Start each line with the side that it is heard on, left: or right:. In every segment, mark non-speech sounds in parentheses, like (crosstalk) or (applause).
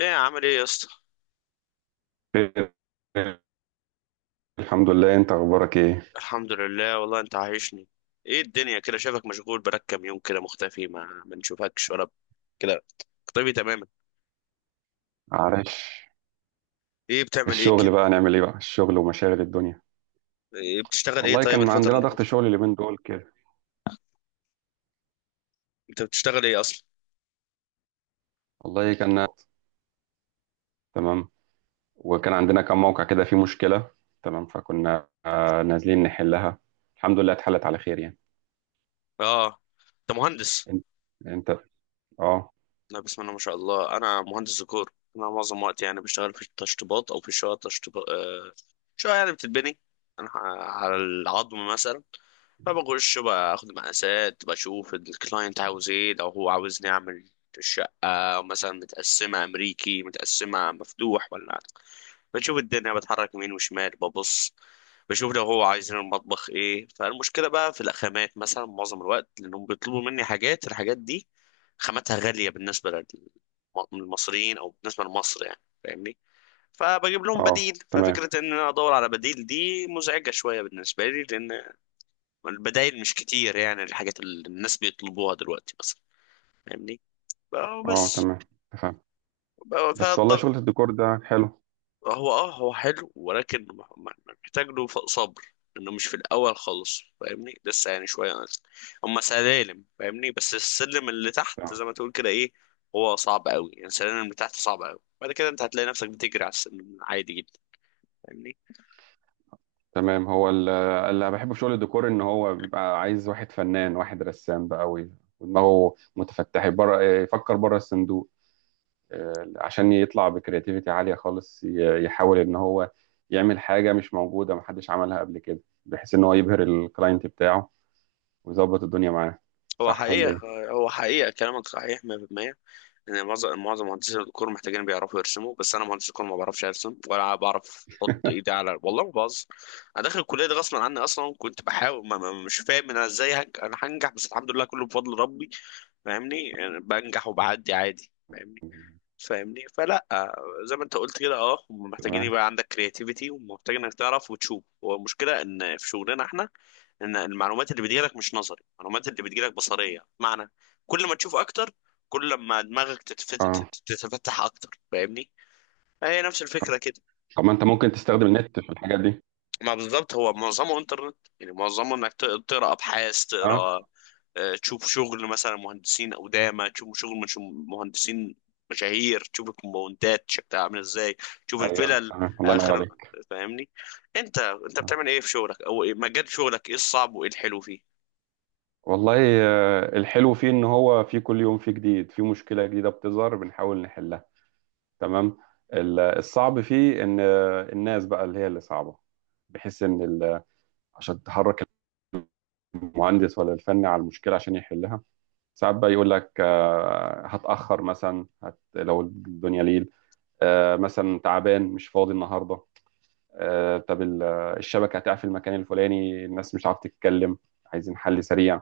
left: ايه عامل ايه يا اسطى؟
right: خير. الحمد لله، انت اخبارك ايه؟
left: الحمد لله والله انت عايشني. ايه الدنيا كده؟ شايفك مشغول بقالك كام يوم كده مختفي، ما نشوفكش ولا كده. طبي تماما.
right: عارف،
left: ايه بتعمل ايه كده؟
right: الشغل بقى، نعمل ايه بقى، الشغل ومشاغل الدنيا.
left: ايه بتشتغل ايه
right: والله
left: طيب
right: كان
left: الفترة
right: عندنا
left: اللي
right: ضغط
left: فاتت؟
right: شغل اليومين دول كده.
left: انت بتشتغل ايه اصلا؟
right: والله كان تمام. وكان عندنا كم موقع كده فيه مشكلة، تمام، فكنا نازلين نحلها. الحمد لله اتحلت على خير يعني.
left: اه. انت مهندس؟
right: انت انت. اه.
left: لا بسم الله ما شاء الله، انا مهندس ديكور. انا معظم وقتي يعني بشتغل في التشطيبات او في شقق تشطيبات. شقق يعني بتتبني، على العظم مثلا. فبخش باخد مقاسات، بشوف الكلاينت عاوز ايه. لو هو عاوزني اعمل الشقة مثلا متقسمة أمريكي متقسمة مفتوح ولا، بشوف الدنيا بتحرك يمين وشمال ببص، بشوف لو هو عايزين المطبخ ايه. فالمشكلة بقى في الخامات مثلا معظم الوقت، لأنهم بيطلبوا مني حاجات. الحاجات دي خاماتها غالية بالنسبة للمصريين أو بالنسبة لمصر يعني، فاهمني؟ فبجيب لهم
right: اه.
left: بديل.
right: تمام.
left: ففكرة إن أنا أدور على بديل دي مزعجة شوية بالنسبة لي، لأن البدايل مش كتير، يعني الحاجات اللي الناس بيطلبوها دلوقتي مثلا. فاهمني؟
right: اه،
left: بس
right: تمام تمام.
left: بقى
right: بس والله
left: فالضغط.
right: شغل الديكور ده حلو.
left: هو حلو، ولكن محتاج له صبر. انه مش في الاول خالص فاهمني، لسه يعني شويه. هم سلالم فاهمني. بس السلم اللي تحت زي ما تقول كده ايه، هو صعب قوي. يعني السلالم اللي تحت صعب قوي، بعد كده انت هتلاقي نفسك بتجري على السلم عادي جدا. فاهمني؟
right: تمام. هو اللي بحبه في شغل الديكور ان هو بيبقى عايز واحد فنان، واحد رسام بقى، ودماغه متفتح بره، يفكر بره الصندوق، عشان يطلع بكرياتيفيتي عالية خالص. يحاول ان هو يعمل حاجة مش موجودة، محدش عملها قبل كده، بحيث ان هو يبهر الكلاينت بتاعه ويظبط الدنيا معاه.
left: هو
right: صح ولا
left: حقيقه،
right: ايه؟
left: هو حقيقه كلامك صحيح 100%. يعني معظم مهندسين الديكور محتاجين بيعرفوا يرسموا، بس انا مهندس ديكور ما بعرفش ارسم ولا بعرف احط ايدي
right: (laughs)
left: على، والله ما بهزر. انا داخل الكليه دي غصب عني اصلا، كنت بحاول، ما مش فاهم انا ازاي انا هنجح. بس الحمد لله كله بفضل ربي، فاهمني؟ يعني بنجح وبعدي عادي، فاهمني؟ فاهمني؟ فلا، زي ما انت قلت كده اه، هم محتاجين
right: تمام.
left: يبقى عندك كرياتيفيتي، ومحتاجين انك تعرف وتشوف. والمشكله ان في شغلنا احنا ان المعلومات اللي بتجيلك مش نظري، المعلومات اللي بتجيلك بصريه، معنى كل ما تشوف اكتر، كل ما دماغك
right: اه،
left: تتفتح اكتر. فاهمني؟ هي نفس الفكره كده.
right: طب ما انت ممكن تستخدم النت في الحاجات دي.
left: ما بالظبط هو معظمه انترنت، يعني معظمه انك تقرا ابحاث،
right: اه،
left: تقرا، تشوف شغل مثلا مهندسين قدامى، تشوف شغل مش مهندسين مشاهير، تشوف الكومباوندات شكلها عامل ازاي، تشوف
right: ايوه
left: الفلل
right: تمام، الله ينور
left: اخر.
right: عليك.
left: فاهمني؟ انت
right: آه.
left: بتعمل ايه في شغلك، او مجال شغلك ايه؟ الصعب وايه الحلو فيه؟
right: والله، الحلو فيه ان هو في كل يوم فيه جديد، في مشكلة جديدة بتظهر بنحاول نحلها، تمام. الصعب فيه ان الناس بقى اللي هي اللي صعبة، بحيث ان عشان تحرك المهندس ولا الفني على المشكلة عشان يحلها. ساعات بقى يقول لك هتأخر مثلا، هت لو الدنيا ليل، مثلا تعبان مش فاضي النهاردة، آه، طب ال- الشبكة هتقع في المكان الفلاني، الناس مش عارفة تتكلم، عايزين حل سريع.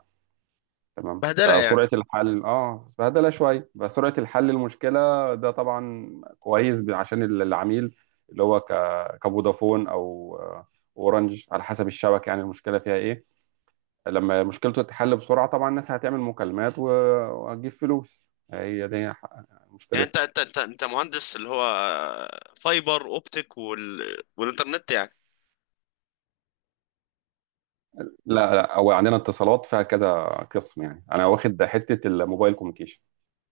right: تمام،
left: بهدله يعني.
right: فسرعة الحل، اه، فهدلة شوية، فسرعة الحل المشكلة. ده طبعا كويس عشان العميل اللي هو كفودافون او اورنج، على حسب الشبكة يعني المشكلة فيها ايه. لما مشكلته تتحل بسرعة، طبعا الناس هتعمل مكالمات وهتجيب فلوس، هي دي
left: يعني انت
right: مشكلتها.
left: انت انت, انت مهندس اللي هو فايبر اوبتيك والانترنت يعني؟
right: لا لا، هو عندنا اتصالات فيها كذا قسم، يعني انا واخد حتة الموبايل كوميونيكيشن.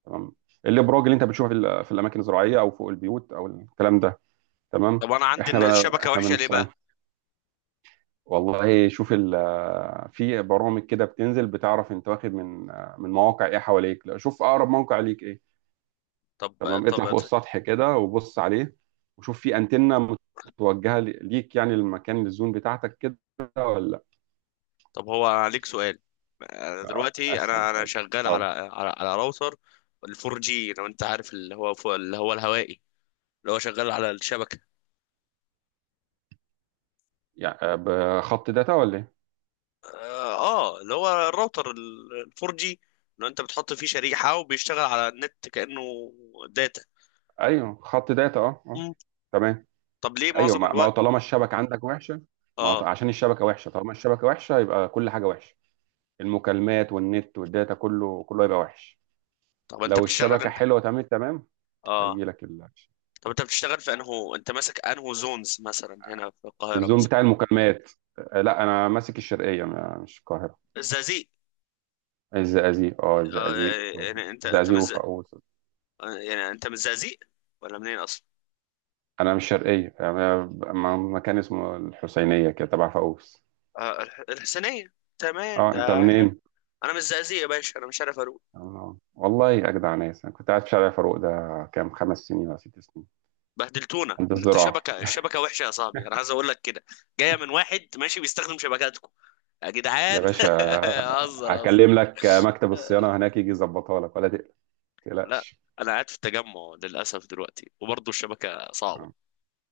right: تمام. الابراج اللي انت بتشوفها في في الاماكن الزراعية او فوق البيوت او الكلام ده. تمام.
left: طب انا عندي
right: احنا
left: ان
right: بقى
left: الشبكه
right: احنا
left: وحشه ليه
right: بنصين.
left: بقى؟
right: والله شوف ال، في برامج كده بتنزل بتعرف انت واخد من مواقع ايه حواليك. لا شوف اقرب موقع ليك ايه.
left: طب
right: تمام،
left: طب
right: اطلع فوق السطح كده وبص عليه، وشوف في انتنه متوجهه ليك يعني، للمكان، للزون بتاعتك كده، ولا.
left: طب هو عليك سؤال. أنا
right: لا،
left: دلوقتي
right: اسهل
left: انا
right: حاجه.
left: شغال
right: اتفضل.
left: على راوتر ال4 جي لو انت عارف، اللي هو فوق، اللي هو الهوائي، اللي هو شغال على الشبكه.
right: يعني بخط داتا ولا ايه؟
left: اه. اللي هو الراوتر ال4 جي، لو انت بتحط فيه شريحه وبيشتغل على النت كانه داتا.
right: ايوه خط داتا، اه اه.
left: مم.
right: تمام.
left: طب ليه
right: ايوه،
left: معظم
right: ما هو
left: الوقت؟
right: طالما الشبكه عندك وحشه. ما هو ط-
left: اه.
right: عشان الشبكه وحشه، طالما الشبكه وحشه يبقى كل حاجه وحشه، المكالمات والنت والداتا، كله هيبقى وحش.
left: طب انت
right: لو
left: بتشتغل
right: الشبكة
left: انت؟
right: حلوة تمام، تمام
left: اه.
right: هيجي لك
left: طب انت بتشتغل في انه انت ماسك انه زونز مثلا هنا في القاهرة
right: الزوم
left: مثلا؟
right: بتاع المكالمات. لا انا ماسك الشرقية، مش القاهرة.
left: الزقازيق؟
right: الزقازيق، اه
left: آه.
right: الزقازيق
left: يعني انت انت
right: الزقازيق
left: مز...
right: وفاقوس.
left: يعني انت من الزقازيق ولا منين اصلا؟
right: انا مش شرقية، انا مكان اسمه الحسينية كده تبع فاقوس.
left: الحسينية، تمام
right: اه، انت
left: ده حلو.
right: منين؟
left: انا من الزقازيق يا باشا، انا مش عارف اروح.
right: والله اجدع ناس، انا كنت قاعد في شارع فاروق ده كام، 5 سنين ولا 6 سنين،
left: بهدلتونا،
right: عند
left: ان انت
right: الزراعة.
left: شبكة الشبكة وحشة يا صاحبي، انا عايز اقول لك كده، جاية من واحد ماشي بيستخدم شبكاتكم يا
right: يا
left: جدعان.
right: باشا
left: (laughs) هزر هزر.
right: هكلم لك مكتب الصيانة هناك يجي يظبطها لك، ولا تقلق، ما
left: لا.
right: تقلقش.
left: انا قاعد في التجمع للاسف دلوقتي وبرضه الشبكة صعبة.
right: آه،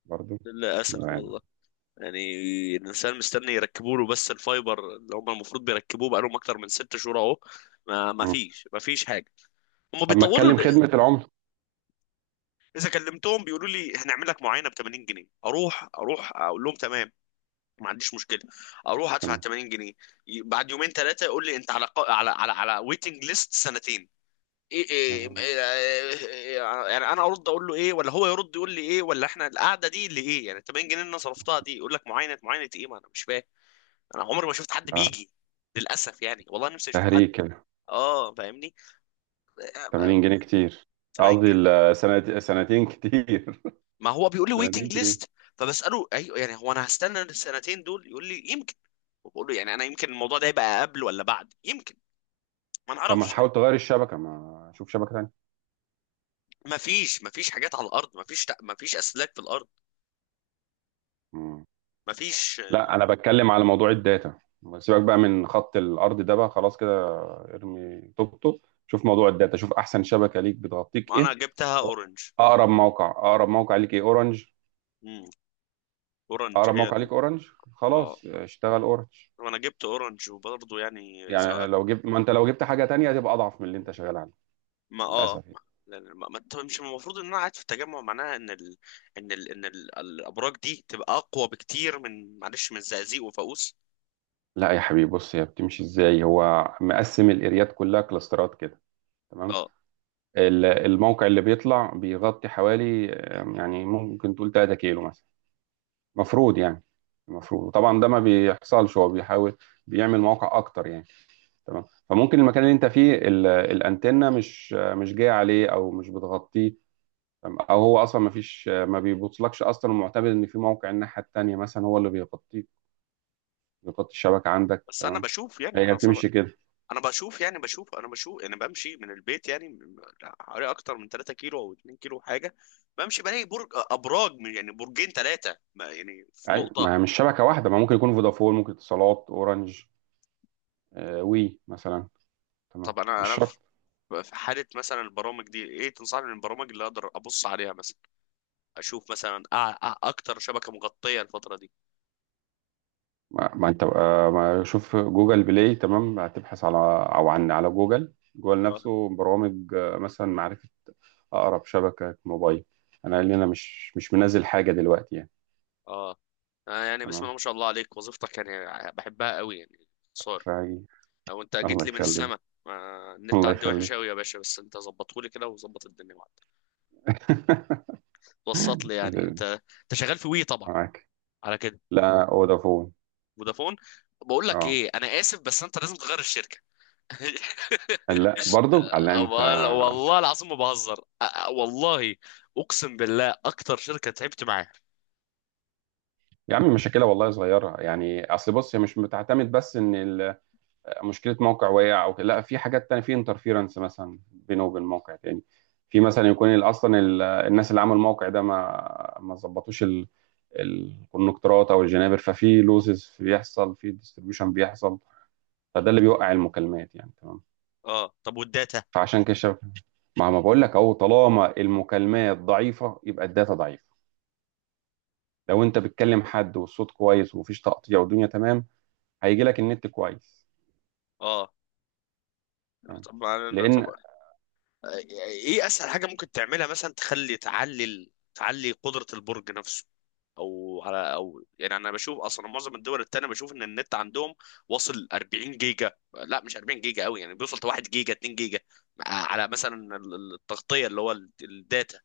right: برضو
left: للاسف
right: يعني.
left: والله. يعني الانسان مستني يركبوا له، بس الفايبر اللي هم المفروض بيركبوه بقالهم اكتر من 6 شهور اهو. ما ما
right: مم.
left: فيش ما فيش حاجه، هم
right: طب ما
left: بيطولوا
right: اتكلم
left: ل-
right: خدمة العملة.
left: اذا كلمتهم بيقولوا لي هنعمل لك معاينه ب 80 جنيه، اروح اقول لهم تمام، ما عنديش مشكله، اروح ادفع
right: تمام.
left: 80 جنيه. بعد يومين ثلاثه يقول لي انت على على ويتنج ليست سنتين. إيه
right: يا
left: إيه
right: بوي.
left: إيه إيه؟ يعني انا ارد اقول له ايه، ولا هو يرد يقول لي ايه، ولا احنا القعده دي اللي ايه، يعني 80 جنيه اللي انا صرفتها دي يقول لك معاينه معاينه ايه، ما انا مش فاهم. انا عمري ما شفت حد
right: آه،
left: بيجي، للاسف يعني والله نفسي اشوف حد.
right: تهريج كده.
left: اه فاهمني. بقى
right: 80 جنيه كتير.
left: 80
right: قصدي
left: جنيه
right: 2 سنين كتير. (laughs)
left: ما هو بيقول لي
right: 2 سنين
left: ويتنج
right: كتير.
left: ليست. فبساله ايوه يعني هو انا هستنى السنتين دول يقول لي يمكن، وبقول له يعني انا يمكن الموضوع ده يبقى قبل ولا بعد يمكن ما
right: طب ما
left: نعرفش.
right: تحاول تغير الشبكة، ما شوف شبكة تانية.
left: ما فيش حاجات على الارض، ما فيش اسلاك في الارض،
right: مم.
left: ما فيش.
right: لا انا بتكلم على موضوع الداتا، سيبك بقى من خط الارض ده بقى، خلاص كده ارمي طوبته. شوف موضوع الداتا، شوف احسن شبكة ليك بتغطيك
left: ما انا
right: ايه،
left: جبتها اورنج.
right: اقرب موقع، اقرب موقع ليك ايه. اورنج،
left: امم. اورنج
right: اقرب
left: هي
right: موقع ليك اورنج،
left: اه.
right: خلاص اشتغل اورنج.
left: وانا جبت اورنج وبرضه يعني
right: يعني
left: اذا،
right: لو جبت، ما انت لو جبت حاجة تانية هتبقى اضعف من اللي انت شغال عليه.
left: ما اه
right: للاسف
left: ما
right: يعني.
left: طب مش المفروض ان انا قاعد في التجمع معناها الابراج دي تبقى اقوى بكتير من معلش من الزقازيق وفاقوس؟
right: لا يا حبيبي بص، هي بتمشي ازاي، هو مقسم الاريات كلها كلاسترات كده. تمام.
left: اه،
right: الموقع اللي بيطلع بيغطي حوالي يعني ممكن تقول 3 كيلو مثلا، مفروض يعني. المفروض طبعا ده ما بيحصلش، هو بيحاول بيعمل مواقع اكتر يعني. تمام. فممكن المكان اللي انت فيه الانتنه مش مش جايه عليه او مش بتغطيه، تمام؟ او هو اصلا ما فيش، ما بيبوصلكش اصلا، ومعتمد ان في موقع الناحيه التانيه مثلا هو اللي بيغطيه نقاط الشبكة عندك.
left: بس انا
right: تمام،
left: بشوف يعني
right: هي
left: انا صبر،
right: بتمشي كده.
left: انا بشوف يعني بشوف انا بشوف انا بمشي من البيت يعني حوالي اكتر من 3 كيلو او 2 كيلو حاجه، بمشي بلاقي برج ابراج يعني برجين ثلاثه يعني في
right: أي
left: نقطه.
right: ما هي مش شبكة واحدة، ما ممكن يكون فودافون، ممكن اتصالات، أورنج، وي مثلا، تمام،
left: طب انا
right: مش
left: في،
right: شرط.
left: في حاله مثلا البرامج دي ايه تنصحني من البرامج اللي اقدر ابص عليها مثلا اشوف مثلا اكتر شبكه مغطيه الفتره دي؟
right: ما, ما أنت بقى ما شوف جوجل بلاي، تمام، هتبحث على أو عن على جوجل، جوجل
left: اه
right: نفسه، برامج مثلا معرفة أقرب شبكة موبايل. أنا قال لي أنا مش منزل حاجة دلوقتي يعني.
left: اه. يعني بسم الله
right: تمام.
left: ما شاء الله عليك، وظيفتك يعني بحبها قوي يعني. صار،
right: فهي،
left: لو انت جيت
right: الله
left: لي من
right: يخليك.
left: السما. ما النت
right: الله
left: عندي وحش
right: يخليك.
left: قوي يا باشا، بس انت ظبطه لي كده وظبط الدنيا معاك. وسط لي يعني.
right: (laughs)
left: انت شغال في وي طبعا
right: معاك.
left: على كده؟
right: لا، فودافون.
left: فودافون؟ بقول لك
right: اه،
left: ايه، انا اسف بس انت لازم تغير الشركه. (laughs)
right: لا برضو على انت.
left: والله العظيم ما بهزر، والله اقسم بالله اكتر شركه تعبت معاها.
right: يا عم مشاكلها والله صغيرة يعني. أصل بص هي مش بتعتمد بس إن مشكلة موقع وقع أو كده، لا في حاجات تانية، في انترفيرنس مثلا بينه وبين موقع تاني، في مثلا يكون الناس اللي عملوا الموقع ده ما ظبطوش الكونكتورات أو الجنابر، ففي لوزز بيحصل، في ديستريبيوشن بيحصل، فده اللي بيوقع المكالمات يعني، تمام.
left: اه طب والداتا.
right: فعشان كده الشبكة، ما بقول لك أهو، طالما المكالمات ضعيفة يبقى الداتا ضعيفة. لو أنت بتكلم حد والصوت كويس ومفيش تقطيع والدنيا تمام، هيجي لك النت كويس،
left: اه
right: تمام.
left: طب طب
right: لان
left: ايه اسهل حاجه ممكن تعملها؟ مثلا تخلي تعلي ال- تعلي قدره البرج نفسه، او يعني انا بشوف اصلا معظم الدول التانية بشوف ان النت عندهم واصل 40 جيجا، لا مش 40 جيجا قوي يعني، بيوصل ل 1 جيجا 2 جيجا، على مثلا التغطيه اللي هو الداتا.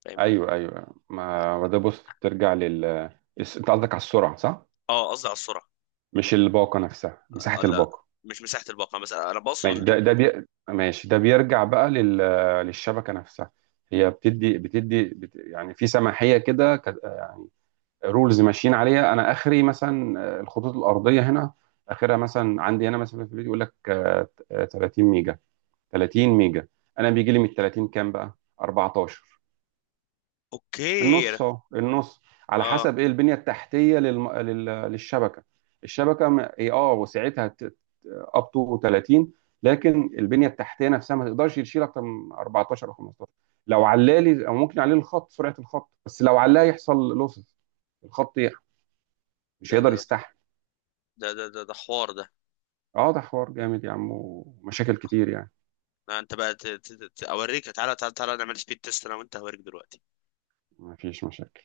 left: فاهمني؟
right: ايوه ايوه، ما ده بص بترجع لل، انت قصدك على السرعه صح،
left: اه قصدي على السرعه.
right: مش الباقه نفسها، مساحه
left: لا
right: الباقه.
left: مش مساحه الباقه، مثلا انا بقصد
right: ماشي، ده بيرجع بقى للشبكه نفسها. هي بتدي يعني في سماحيه كده، يعني رولز ماشيين عليها، انا اخري مثلا الخطوط الارضيه هنا اخرها مثلا عندي هنا مثلا في البيت يقول لك 30 ميجا، 30 ميجا انا بيجي لي من 30 كام بقى، 14،
left: اوكي.
right: النص اهو النص. على
left: اه
right: حسب ايه البنيه التحتيه للشبكه. الشبكه هي اه وسعتها اب تو 30، لكن البنيه التحتيه نفسها ما تقدرش تشيل اكتر من 14 او 15. لو علالي او ممكن يعلي الخط، سرعه الخط، بس لو علاه يحصل لوسز، الخط يح- مش
left: ده
right: هيقدر
left: ده
right: يستحمل.
left: ده حوار ده.
right: اه ده حوار جامد يا عم، ومشاكل كتير يعني.
left: لا انت بقى اوريك تعالى تعالى تعالى، نعمل سبيد تيست انا وانت هوريك دلوقتي.
right: ما فيش مشاكل.